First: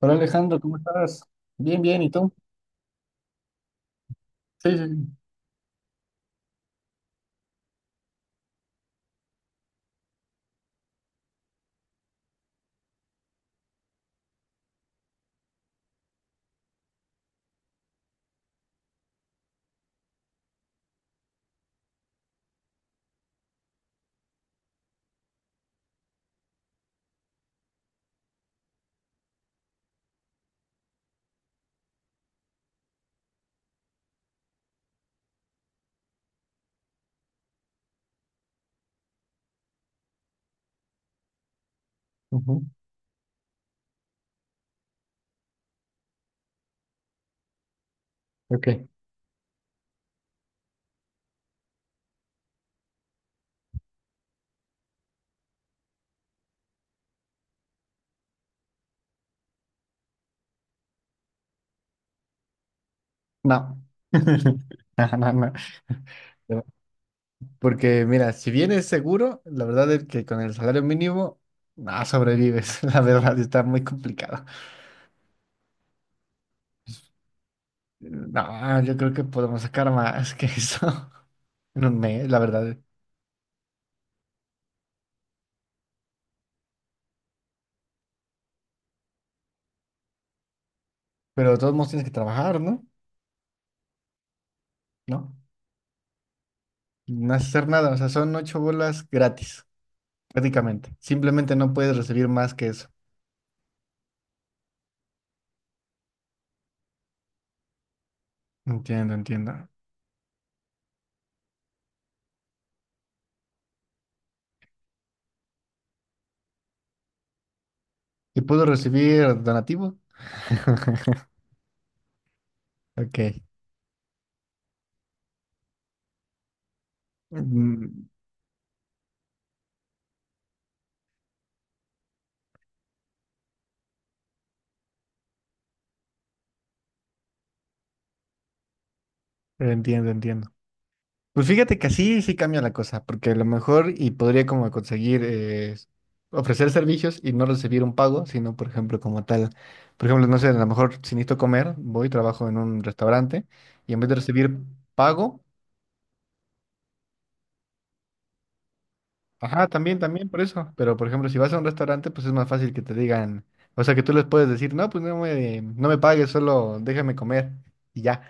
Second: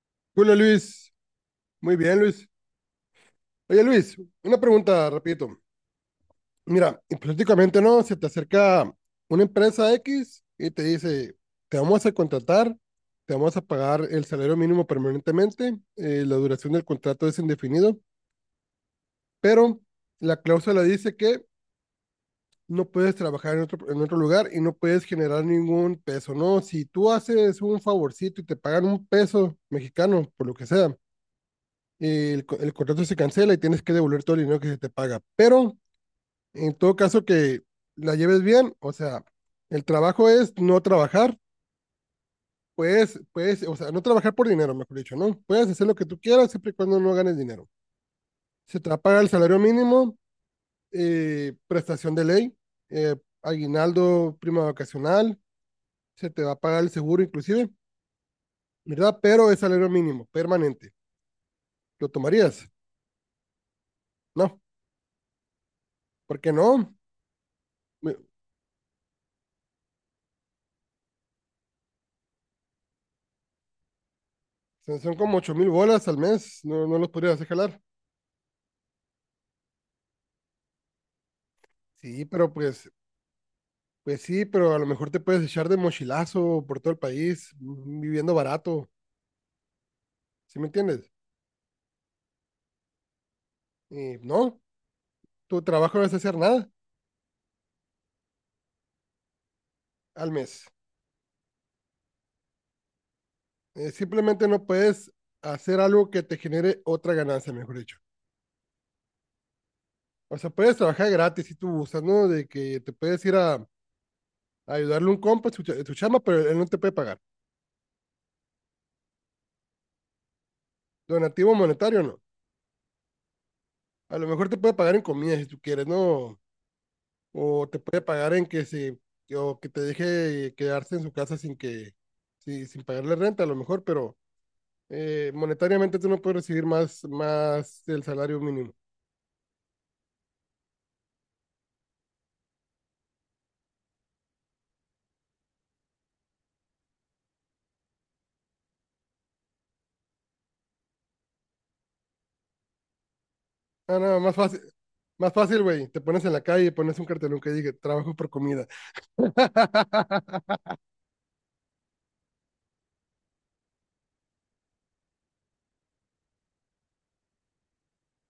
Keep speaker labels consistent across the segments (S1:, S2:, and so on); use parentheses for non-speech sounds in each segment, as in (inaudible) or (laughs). S1: Hola
S2: Hola,
S1: Alejandro, ¿cómo
S2: Luis,
S1: estás? Bien,
S2: muy
S1: bien, ¿y
S2: bien,
S1: tú?
S2: Luis. Oye, Luis, una
S1: Sí, sí,
S2: pregunta,
S1: sí.
S2: repito. Mira, hipotéticamente no, se te acerca una empresa X y te dice, te vamos a contratar, te vamos a pagar el salario mínimo permanentemente, la duración del contrato es indefinido, pero la cláusula dice que no puedes trabajar en otro lugar y no puedes generar ningún peso, ¿no? Si tú haces un favorcito y te pagan un peso mexicano, por lo que sea el contrato se cancela y tienes que devolver todo el dinero que se te paga. Pero en todo caso que la lleves bien, o sea, el trabajo es no trabajar,
S1: Ujú.
S2: puedes, o sea, no trabajar por dinero, mejor dicho, ¿no? Puedes hacer lo que tú quieras siempre y cuando no ganes dinero. Se
S1: Ok,
S2: te va a pagar el salario mínimo, prestación de ley, eh, aguinaldo, prima vacacional, se te va a pagar el seguro inclusive, ¿verdad? Pero es salario mínimo, permanente. ¿Lo tomarías?
S1: no.
S2: No,
S1: (laughs) No, no, no.
S2: ¿por qué no?
S1: Porque mira, si bien es seguro, la verdad es que con el salario mínimo no sobrevives, (laughs) la verdad está muy complicado.
S2: Son como 8.000 bolas al mes, no, no los podrías hacer jalar.
S1: No, yo creo que podemos sacar más que eso (laughs) en un
S2: Sí,
S1: mes, la
S2: pero
S1: verdad.
S2: pues, pues sí, pero a lo mejor te puedes echar de mochilazo por todo el país, viviendo barato, ¿sí me entiendes?
S1: Pero de todos modos tienes que trabajar, ¿no?
S2: Y no,
S1: No,
S2: tu trabajo no es hacer nada
S1: no hacer nada, o sea, son ocho bolas gratis,
S2: al mes.
S1: prácticamente. Simplemente no puedes recibir más que eso.
S2: Simplemente no puedes hacer algo que te genere otra ganancia, mejor dicho.
S1: Entiendo, entiendo.
S2: O sea, puedes trabajar gratis si tú gustas, ¿no? De que te puedes ir a ayudarle a un compa en su chamba, pero él no te puede pagar.
S1: ¿Y puedo recibir donativo? (laughs)
S2: Donativo monetario, no.
S1: Ok.
S2: A lo mejor te puede pagar en comida si tú quieres, ¿no? O te puede
S1: Mm,
S2: pagar en que se, o que te deje quedarse en su casa sin que, sí, sin pagarle renta a lo mejor, pero monetariamente tú no puedes recibir más del salario mínimo.
S1: entiendo, entiendo. Pues fíjate que así sí cambia la cosa, porque a lo mejor y podría como conseguir ofrecer servicios y no recibir un pago, sino por ejemplo como tal, por ejemplo, no sé, a lo mejor si necesito comer, voy, trabajo en un restaurante y
S2: Ah,
S1: en vez de
S2: no,
S1: recibir
S2: más
S1: pago,
S2: fácil, güey, te pones en la calle y pones un cartelón que diga, trabajo por comida,
S1: ajá, también, también, por eso, pero por ejemplo, si vas a un restaurante, pues es más fácil que te digan, o sea, que tú les puedes decir, no, pues no me pagues, solo déjame comer y ya.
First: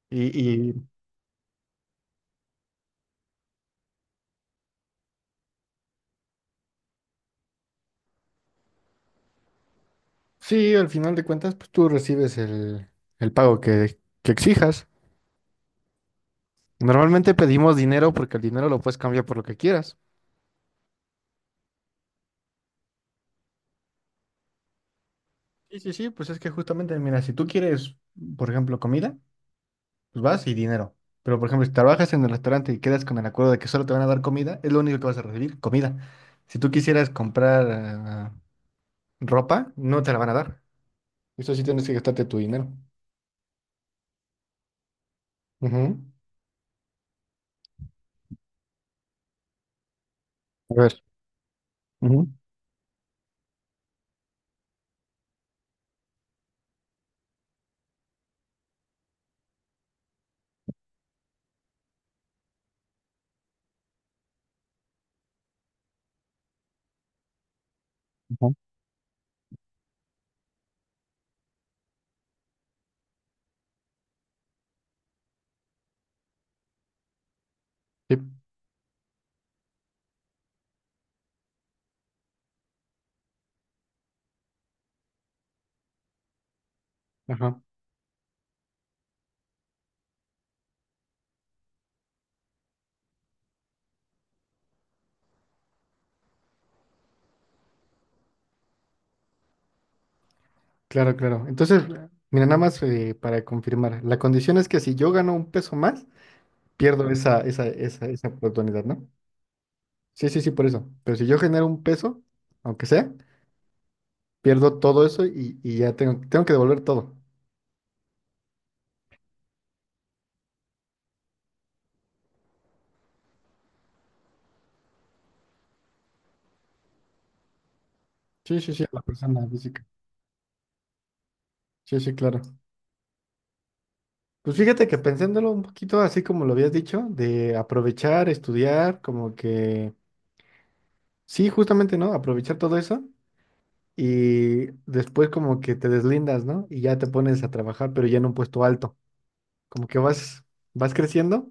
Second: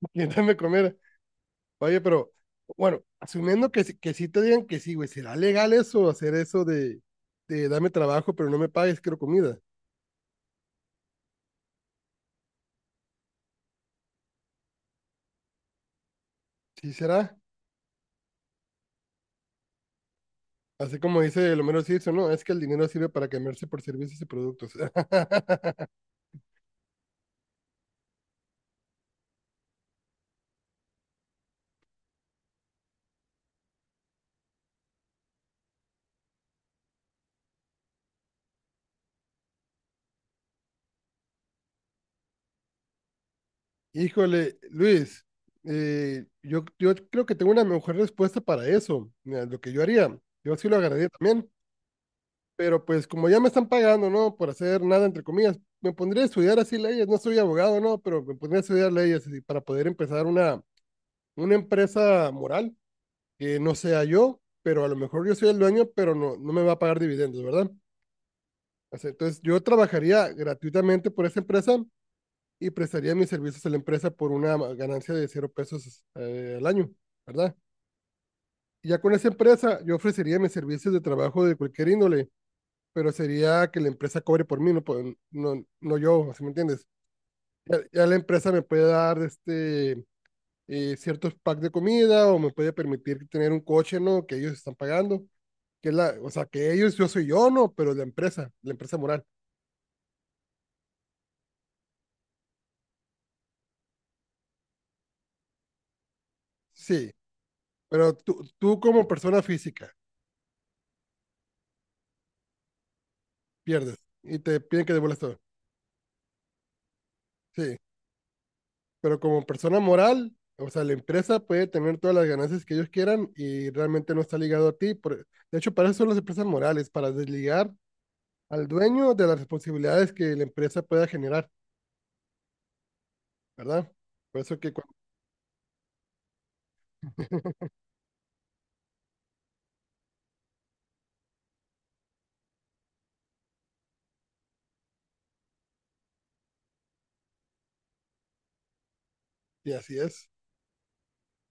S2: (laughs) y dame
S1: Y
S2: comer. Oye, pero, bueno, asumiendo que, que sí te digan que sí, güey, ¿será legal eso, hacer eso de dame trabajo, pero no me pagues, quiero comida?
S1: sí, al final de cuentas, pues tú recibes el pago que exijas.
S2: ¿Sí
S1: Normalmente
S2: será?
S1: pedimos dinero porque el dinero lo puedes cambiar por lo que quieras.
S2: Así como dice el Homero Simpson, ¿no? Es que el dinero sirve para cambiarse por servicios y productos.
S1: Sí,
S2: (laughs)
S1: sí, sí, pues es que justamente, mira, si tú quieres, por ejemplo, comida, pues vas y dinero. Pero, por ejemplo, si trabajas en el restaurante y quedas con el acuerdo de que solo te van a dar comida, es lo único que vas a recibir, comida. Si tú quisieras comprar ah, ropa, no te la van a dar. Eso sí tienes que gastarte tu dinero.
S2: Híjole, Luis,
S1: Ujú.
S2: yo creo que tengo una mejor respuesta para eso. Mira, lo que yo haría, yo sí
S1: A
S2: lo
S1: ver.
S2: agarraría también,
S1: Ujú,
S2: pero pues como ya me están pagando, ¿no? Por hacer nada, entre comillas, me pondría a estudiar así leyes. No soy abogado, ¿no? Pero me pondría a estudiar leyes así, para poder empezar una empresa moral que no sea yo, pero a lo mejor yo soy el dueño, pero no, no me va a pagar dividendos, ¿verdad?
S1: ujú,
S2: O entonces, yo trabajaría gratuitamente por esa empresa y prestaría mis servicios a la empresa por una ganancia de 0 pesos al año, ¿verdad?
S1: sí.
S2: Y ya con esa empresa, yo ofrecería mis servicios de trabajo de cualquier índole, pero sería que la empresa cobre por mí, no, no, no yo, ¿sí me entiendes?
S1: Ajá.
S2: Ya, ya la empresa me puede dar este, ciertos packs de comida o me puede permitir tener un coche, ¿no? Que ellos están pagando, que es la, o sea, que ellos, yo soy yo, ¿no? Pero la empresa moral.
S1: Claro, claro. Entonces, mira, nada más para confirmar, la condición es que si yo gano un peso más, pierdo
S2: Sí,
S1: esa, esa, esa,
S2: pero
S1: esa
S2: tú
S1: oportunidad,
S2: como
S1: ¿no?
S2: persona física
S1: Sí, sí, sí, por eso. Pero si yo genero un peso, aunque sea,
S2: pierdes y te
S1: pierdo
S2: piden que
S1: todo
S2: devuelvas
S1: eso
S2: todo.
S1: y ya tengo que devolver todo.
S2: Sí, pero como persona moral, o sea, la empresa puede tener todas las ganancias que ellos quieran y realmente no está ligado a ti. De hecho, para eso son las empresas morales, para desligar
S1: Sí,
S2: al
S1: sí, sí, a la
S2: dueño de las
S1: persona física.
S2: responsabilidades que la empresa pueda generar,
S1: Sí, sí, claro.
S2: ¿verdad? Por
S1: Pues
S2: eso que
S1: fíjate
S2: cuando,
S1: que pensándolo un poquito así como lo habías dicho, de aprovechar, estudiar, como que, sí, justamente, ¿no? Aprovechar todo eso y después como que te deslindas, ¿no? Y ya te pones a trabajar, pero ya en un puesto alto.
S2: y
S1: Como
S2: así
S1: que
S2: es.
S1: vas creciendo,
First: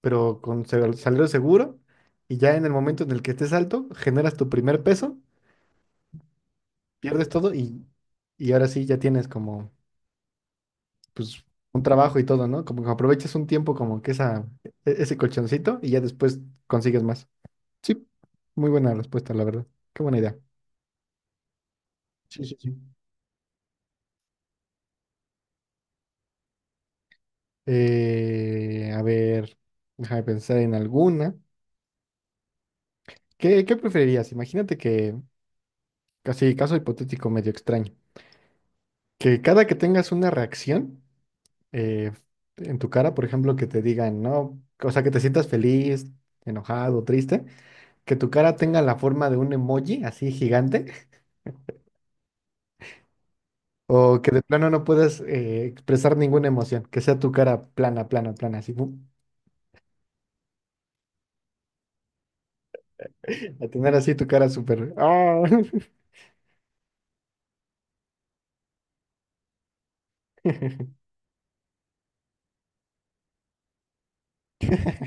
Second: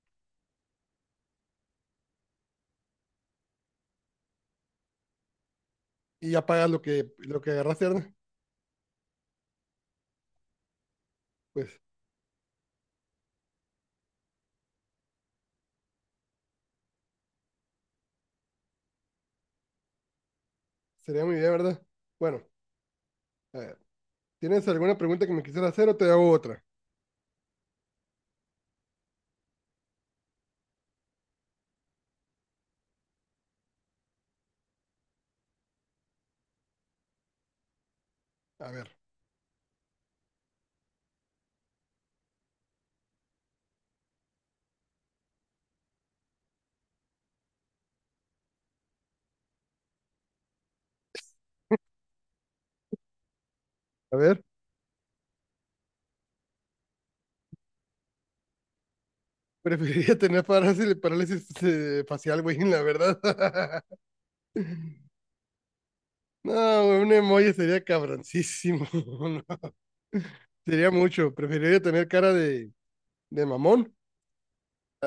S1: pero con salario seguro, y ya en el momento en el que estés alto, generas tu primer peso,
S2: Y ya pagas lo que,
S1: pierdes
S2: lo que
S1: todo
S2: agarraste, ¿verdad?
S1: y ahora sí ya tienes como, pues,
S2: Pues
S1: un trabajo y todo, ¿no? Como que aprovechas un tiempo como que esa, ese colchoncito y ya después consigues más. Sí, muy buena respuesta, la verdad. Qué buena idea.
S2: sería muy bien, ¿verdad? Bueno,
S1: Sí, sí, sí.
S2: a ver, ¿tienes alguna pregunta que me quisieras hacer o te hago otra?
S1: A ver, déjame pensar en alguna. ¿Qué, qué preferirías? Imagínate que, casi caso hipotético medio extraño.
S2: A ver,
S1: Que cada que tengas una reacción eh, en tu cara, por ejemplo, que te digan, no, o sea, que te sientas feliz, enojado, triste, que tu cara tenga la forma de un emoji así gigante,
S2: a
S1: o que de
S2: ver.
S1: plano no puedas expresar ninguna emoción, que sea tu cara plana, plana, plana, así, ¡pum!
S2: Preferiría tener parálisis, facial, güey, la verdad.
S1: A tener
S2: (laughs)
S1: así tu cara súper, ¡ah!
S2: No, güey, un emoji sería cabroncísimo. (laughs) No, sería
S1: (laughs)
S2: mucho. Preferiría tener cara de mamón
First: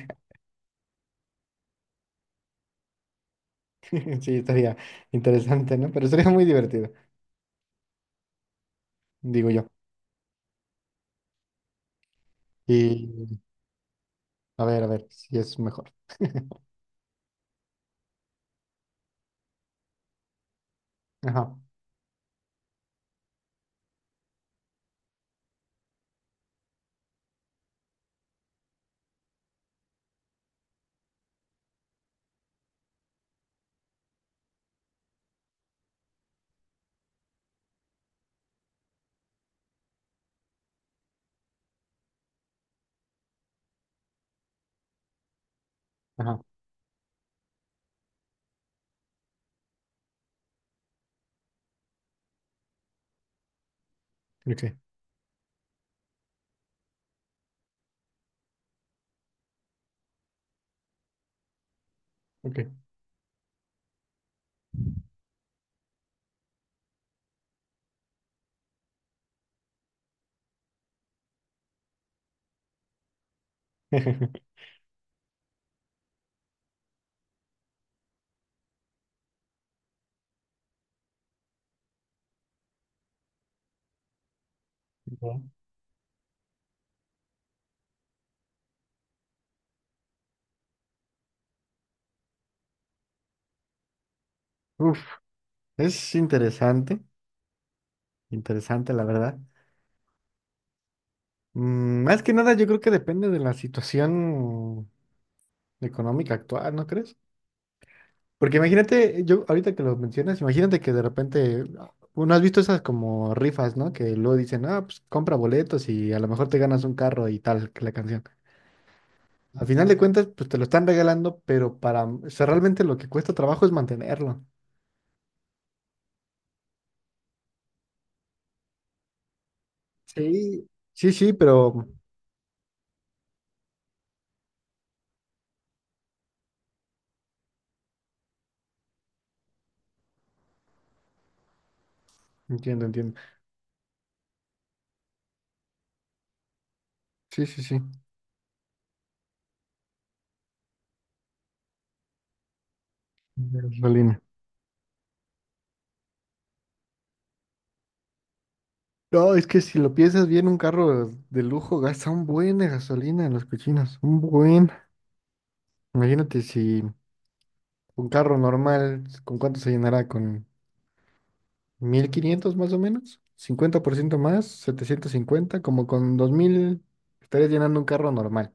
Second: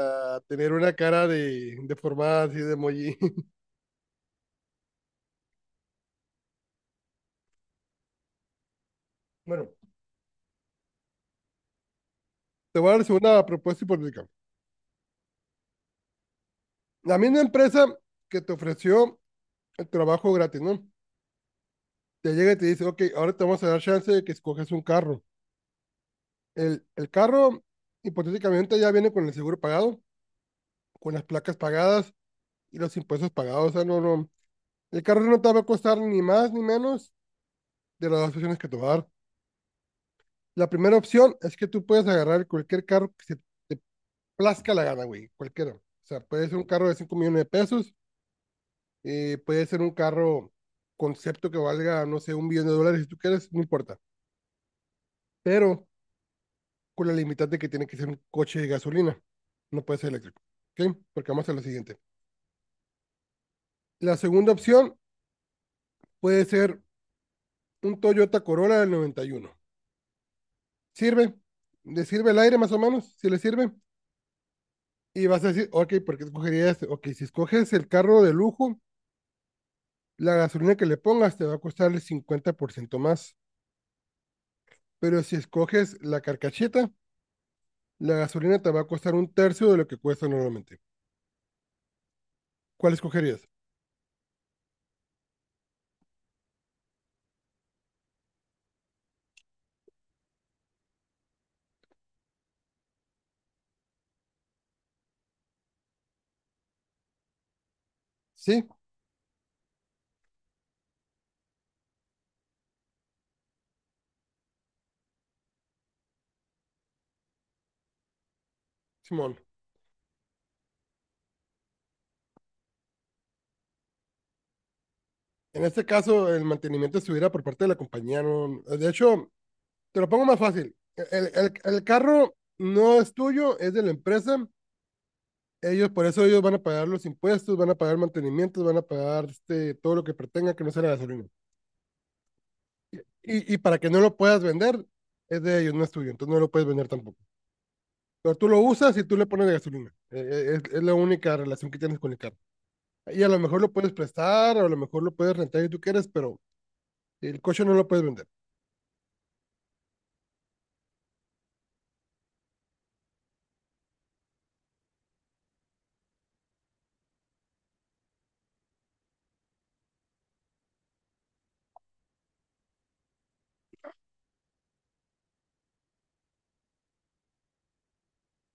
S2: a tener una cara de deformada así de emoji. (laughs)
S1: Sí, estaría interesante, ¿no? Pero sería muy divertido, digo yo.
S2: Bueno, te voy a
S1: Y
S2: dar una propuesta hipotética.
S1: a ver, si es mejor. (laughs)
S2: La misma empresa que te ofreció el trabajo gratis, ¿no?
S1: Ajá,
S2: Te llega y te dice, ok, ahora te vamos a dar chance de que escoges un carro. El carro, hipotéticamente, ya viene con el seguro pagado, con las placas pagadas y los impuestos pagados. O sea, no, no. El carro no te va a costar ni más ni menos de las dos opciones que te va a dar. La primera opción es que tú puedes agarrar cualquier carro que se te plazca la gana, güey, cualquiera. O sea,
S1: ajá,
S2: puede ser un carro de 5 millones de pesos, puede ser un carro concepto que valga, no sé, 1 millón de dólares, si tú quieres, no importa.
S1: ok,
S2: Pero con la limitante que tiene que ser un coche de gasolina, no puede ser eléctrico. ¿Ok? Porque vamos a lo siguiente.
S1: ok.
S2: La segunda opción puede ser un Toyota Corolla del 91. Sirve, le sirve el aire más o menos, si le sirve.
S1: (laughs)
S2: Y vas a decir, ok, ¿por qué escogerías? Ok, si escoges el carro de lujo, la gasolina que le pongas te va a costar el 50% más. Pero si escoges la carcacheta, la gasolina te va a costar un tercio de lo que cuesta normalmente. ¿Cuál escogerías?
S1: Uf, es interesante, interesante la verdad. Más que nada, yo creo que depende de la situación económica actual, ¿no crees? Porque
S2: Sí,
S1: imagínate, yo ahorita que lo mencionas, imagínate que de repente, uno has visto esas como rifas, ¿no? Que luego dicen, ah, pues compra boletos y a lo mejor te ganas un carro y tal, que la canción.
S2: Simón.
S1: Al final de cuentas, pues te lo están regalando, pero para, o sea, realmente lo que cuesta trabajo es mantenerlo.
S2: En este caso, el mantenimiento estuviera por parte de la compañía. No, de hecho, te lo pongo más
S1: Sí.
S2: fácil.
S1: Sí,
S2: El,
S1: sí,
S2: el, el
S1: pero
S2: carro no es tuyo, es de la empresa. Ellos, por eso ellos van a pagar los impuestos, van a pagar mantenimientos, van a pagar este, todo lo que pretenga que no sea la gasolina.
S1: entiendo, entiendo.
S2: Y para que no lo puedas vender, es de ellos, no es tuyo, entonces no lo puedes vender tampoco.
S1: Sí, sí, sí.
S2: Pero tú lo usas y tú le pones de gasolina. Es la única relación que tienes con el carro. Y a lo mejor lo puedes
S1: Solín.
S2: prestar, o a lo mejor lo puedes rentar si tú quieres, pero el coche no lo puedes vender.
S1: No, es que si lo piensas bien, un carro de lujo gasta un buen de gasolina en los cochinos, un buen. Imagínate si un carro normal, ¿con cuánto se llenará? ¿Con 1,500 más o menos? ¿50% más? 750. Como con 2,000 estarías llenando un carro normal.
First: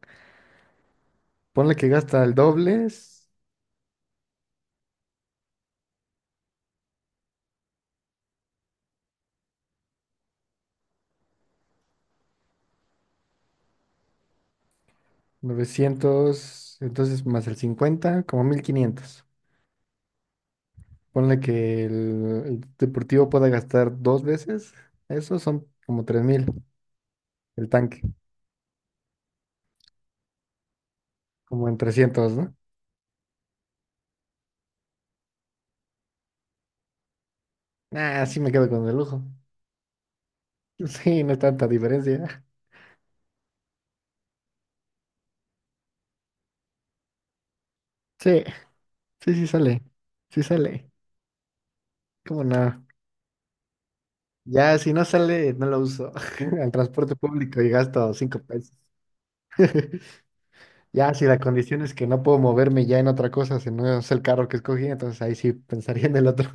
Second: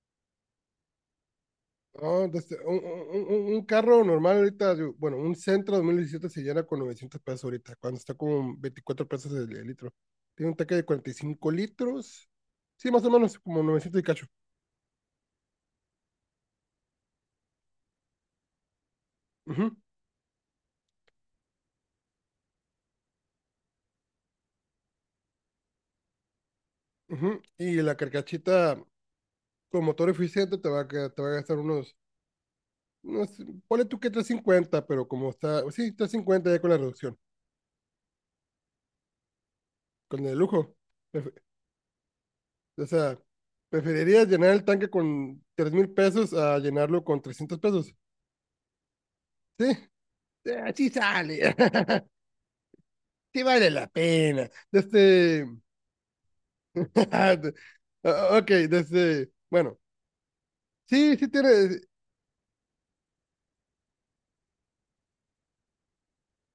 S1: Ponle que
S2: No,
S1: gasta el
S2: entonces, un,
S1: doble, es
S2: un- un- un carro normal ahorita, bueno, un Sentra 2017 se llena con 900 pesos ahorita, cuando está con 24 pesos el litro. Tiene un tanque de 45 litros, sí, más o menos como 900 y cacho.
S1: 900, entonces más el 50, como 1,500.
S2: Ujú,
S1: Ponle que el deportivo pueda gastar dos veces, eso son como 3,000
S2: ujú.
S1: el
S2: Y la
S1: tanque.
S2: carcachita con motor eficiente te va a gastar
S1: Como en
S2: unos,
S1: 300, ¿no?
S2: unos, ponle tú que 350, pero como está, sí, 350 ya con la reducción,
S1: Ah, sí me quedo con el lujo.
S2: con el lujo.
S1: (laughs) Sí, no es
S2: Prefe-
S1: tanta diferencia.
S2: O sea, preferirías llenar el tanque con 3.000 pesos a llenarlo con 300 pesos,
S1: Sí, sí, sí
S2: ¿sí?
S1: sale. Sí
S2: Así
S1: sale.
S2: sale. (laughs)
S1: ¿Cómo no?
S2: Sí vale la pena.
S1: Ya, si no
S2: Desde.
S1: sale, no lo uso. (laughs) Al
S2: (laughs)
S1: transporte
S2: Ah,
S1: público y gasto cinco
S2: ok,
S1: pesos.
S2: desde. Bueno,
S1: (laughs) Ya,
S2: sí,
S1: si
S2: sí
S1: la
S2: tiene.
S1: condición es que no puedo moverme ya en otra cosa, si no es el carro que escogí, entonces ahí sí pensaría en el otro.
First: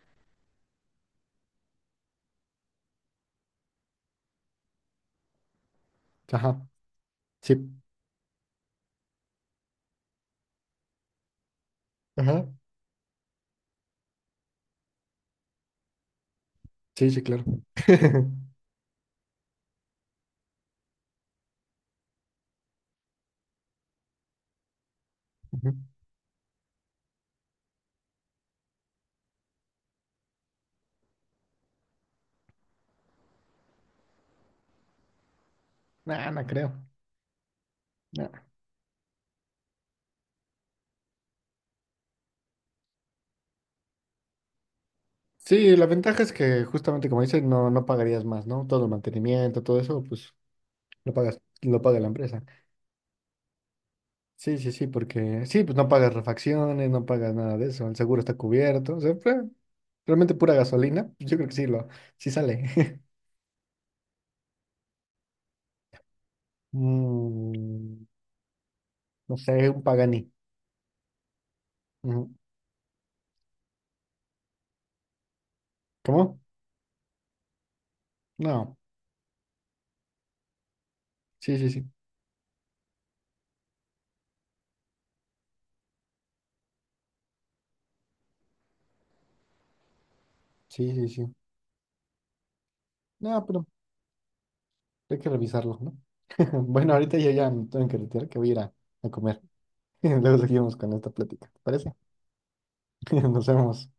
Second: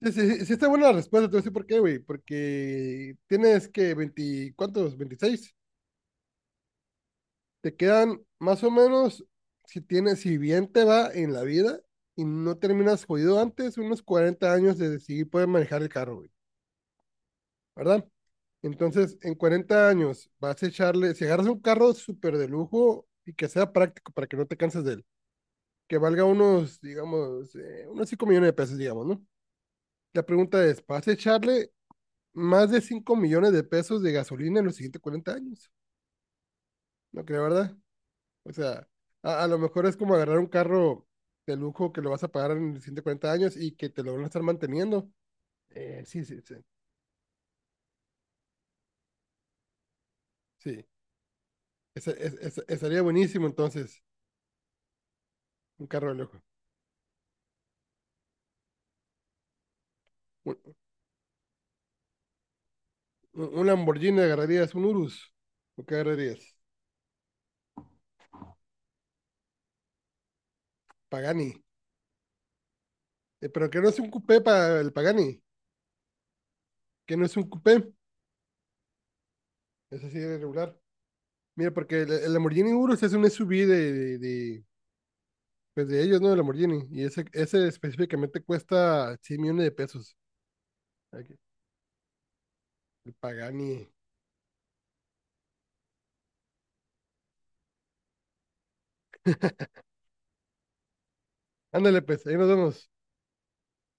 S2: Sí, sí, sí está buena la respuesta, te voy a decir por qué, güey. Porque tienes que 20, ¿cuántos? 26.
S1: (laughs) Ajá. Sí.
S2: Te quedan más o menos, si tienes, si bien te va en la vida y
S1: Ajá.
S2: no terminas jodido antes, unos 40 años de decidir poder manejar el carro, güey.
S1: Sí, sí, claro.
S2: ¿Verdad?
S1: (laughs)
S2: Entonces, en 40 años vas a echarle, si agarras un carro súper de lujo y que sea práctico para que no te canses de él,
S1: Ujú.
S2: que valga unos, digamos, unos 5 millones de pesos, digamos, ¿no? La pregunta es, ¿vas a echarle más de 5 millones de pesos de gasolina en los siguientes 40 años?
S1: Nah, no creo.
S2: No creo, ¿verdad?
S1: No.
S2: O sea, a lo mejor es como agarrar un carro de lujo que lo vas a pagar en los siguientes 40 años y que te lo van a estar manteniendo.
S1: Sí, la ventaja
S2: Sí,
S1: es
S2: sí, sí.
S1: que justamente como dices, no, no pagarías más, ¿no? Todo el mantenimiento, todo eso, pues
S2: Sí,
S1: lo pagas, lo paga la empresa.
S2: Estaría buenísimo entonces
S1: Sí, sí, sí, porque sí, pues
S2: un
S1: no
S2: carro
S1: pagas
S2: de lujo.
S1: refacciones, no pagas nada de eso, el seguro está cubierto, o sea, fue realmente pura gasolina, pues, yo creo que sí, sí sale. (laughs)
S2: Un Lamborghini agarrarías, un Urus. ¿O qué agarrarías?
S1: Mm, no sé, un Pagani.
S2: Pagani.
S1: Ujú.
S2: Pero que no es un coupé para el Pagani.
S1: ¿Cómo?
S2: Que no es un coupé.
S1: No,
S2: Es así de regular.
S1: sí, sí,
S2: Mira,
S1: sí,
S2: porque el Lamborghini Urus es un SUV de pues de ellos, ¿no? El Lamborghini. Y ese específicamente cuesta 100 millones de pesos.
S1: sí, sí, sí.
S2: Aquí, el
S1: No, pero
S2: Pagani.
S1: hay que revisarlo, ¿no? (laughs) Bueno, ahorita yo ya me tengo que retirar, que voy a ir a comer. (laughs) Luego seguimos con esta plática, ¿te parece?
S2: Ándale, pues, ahí nos vemos.
S1: (laughs) Nos vemos.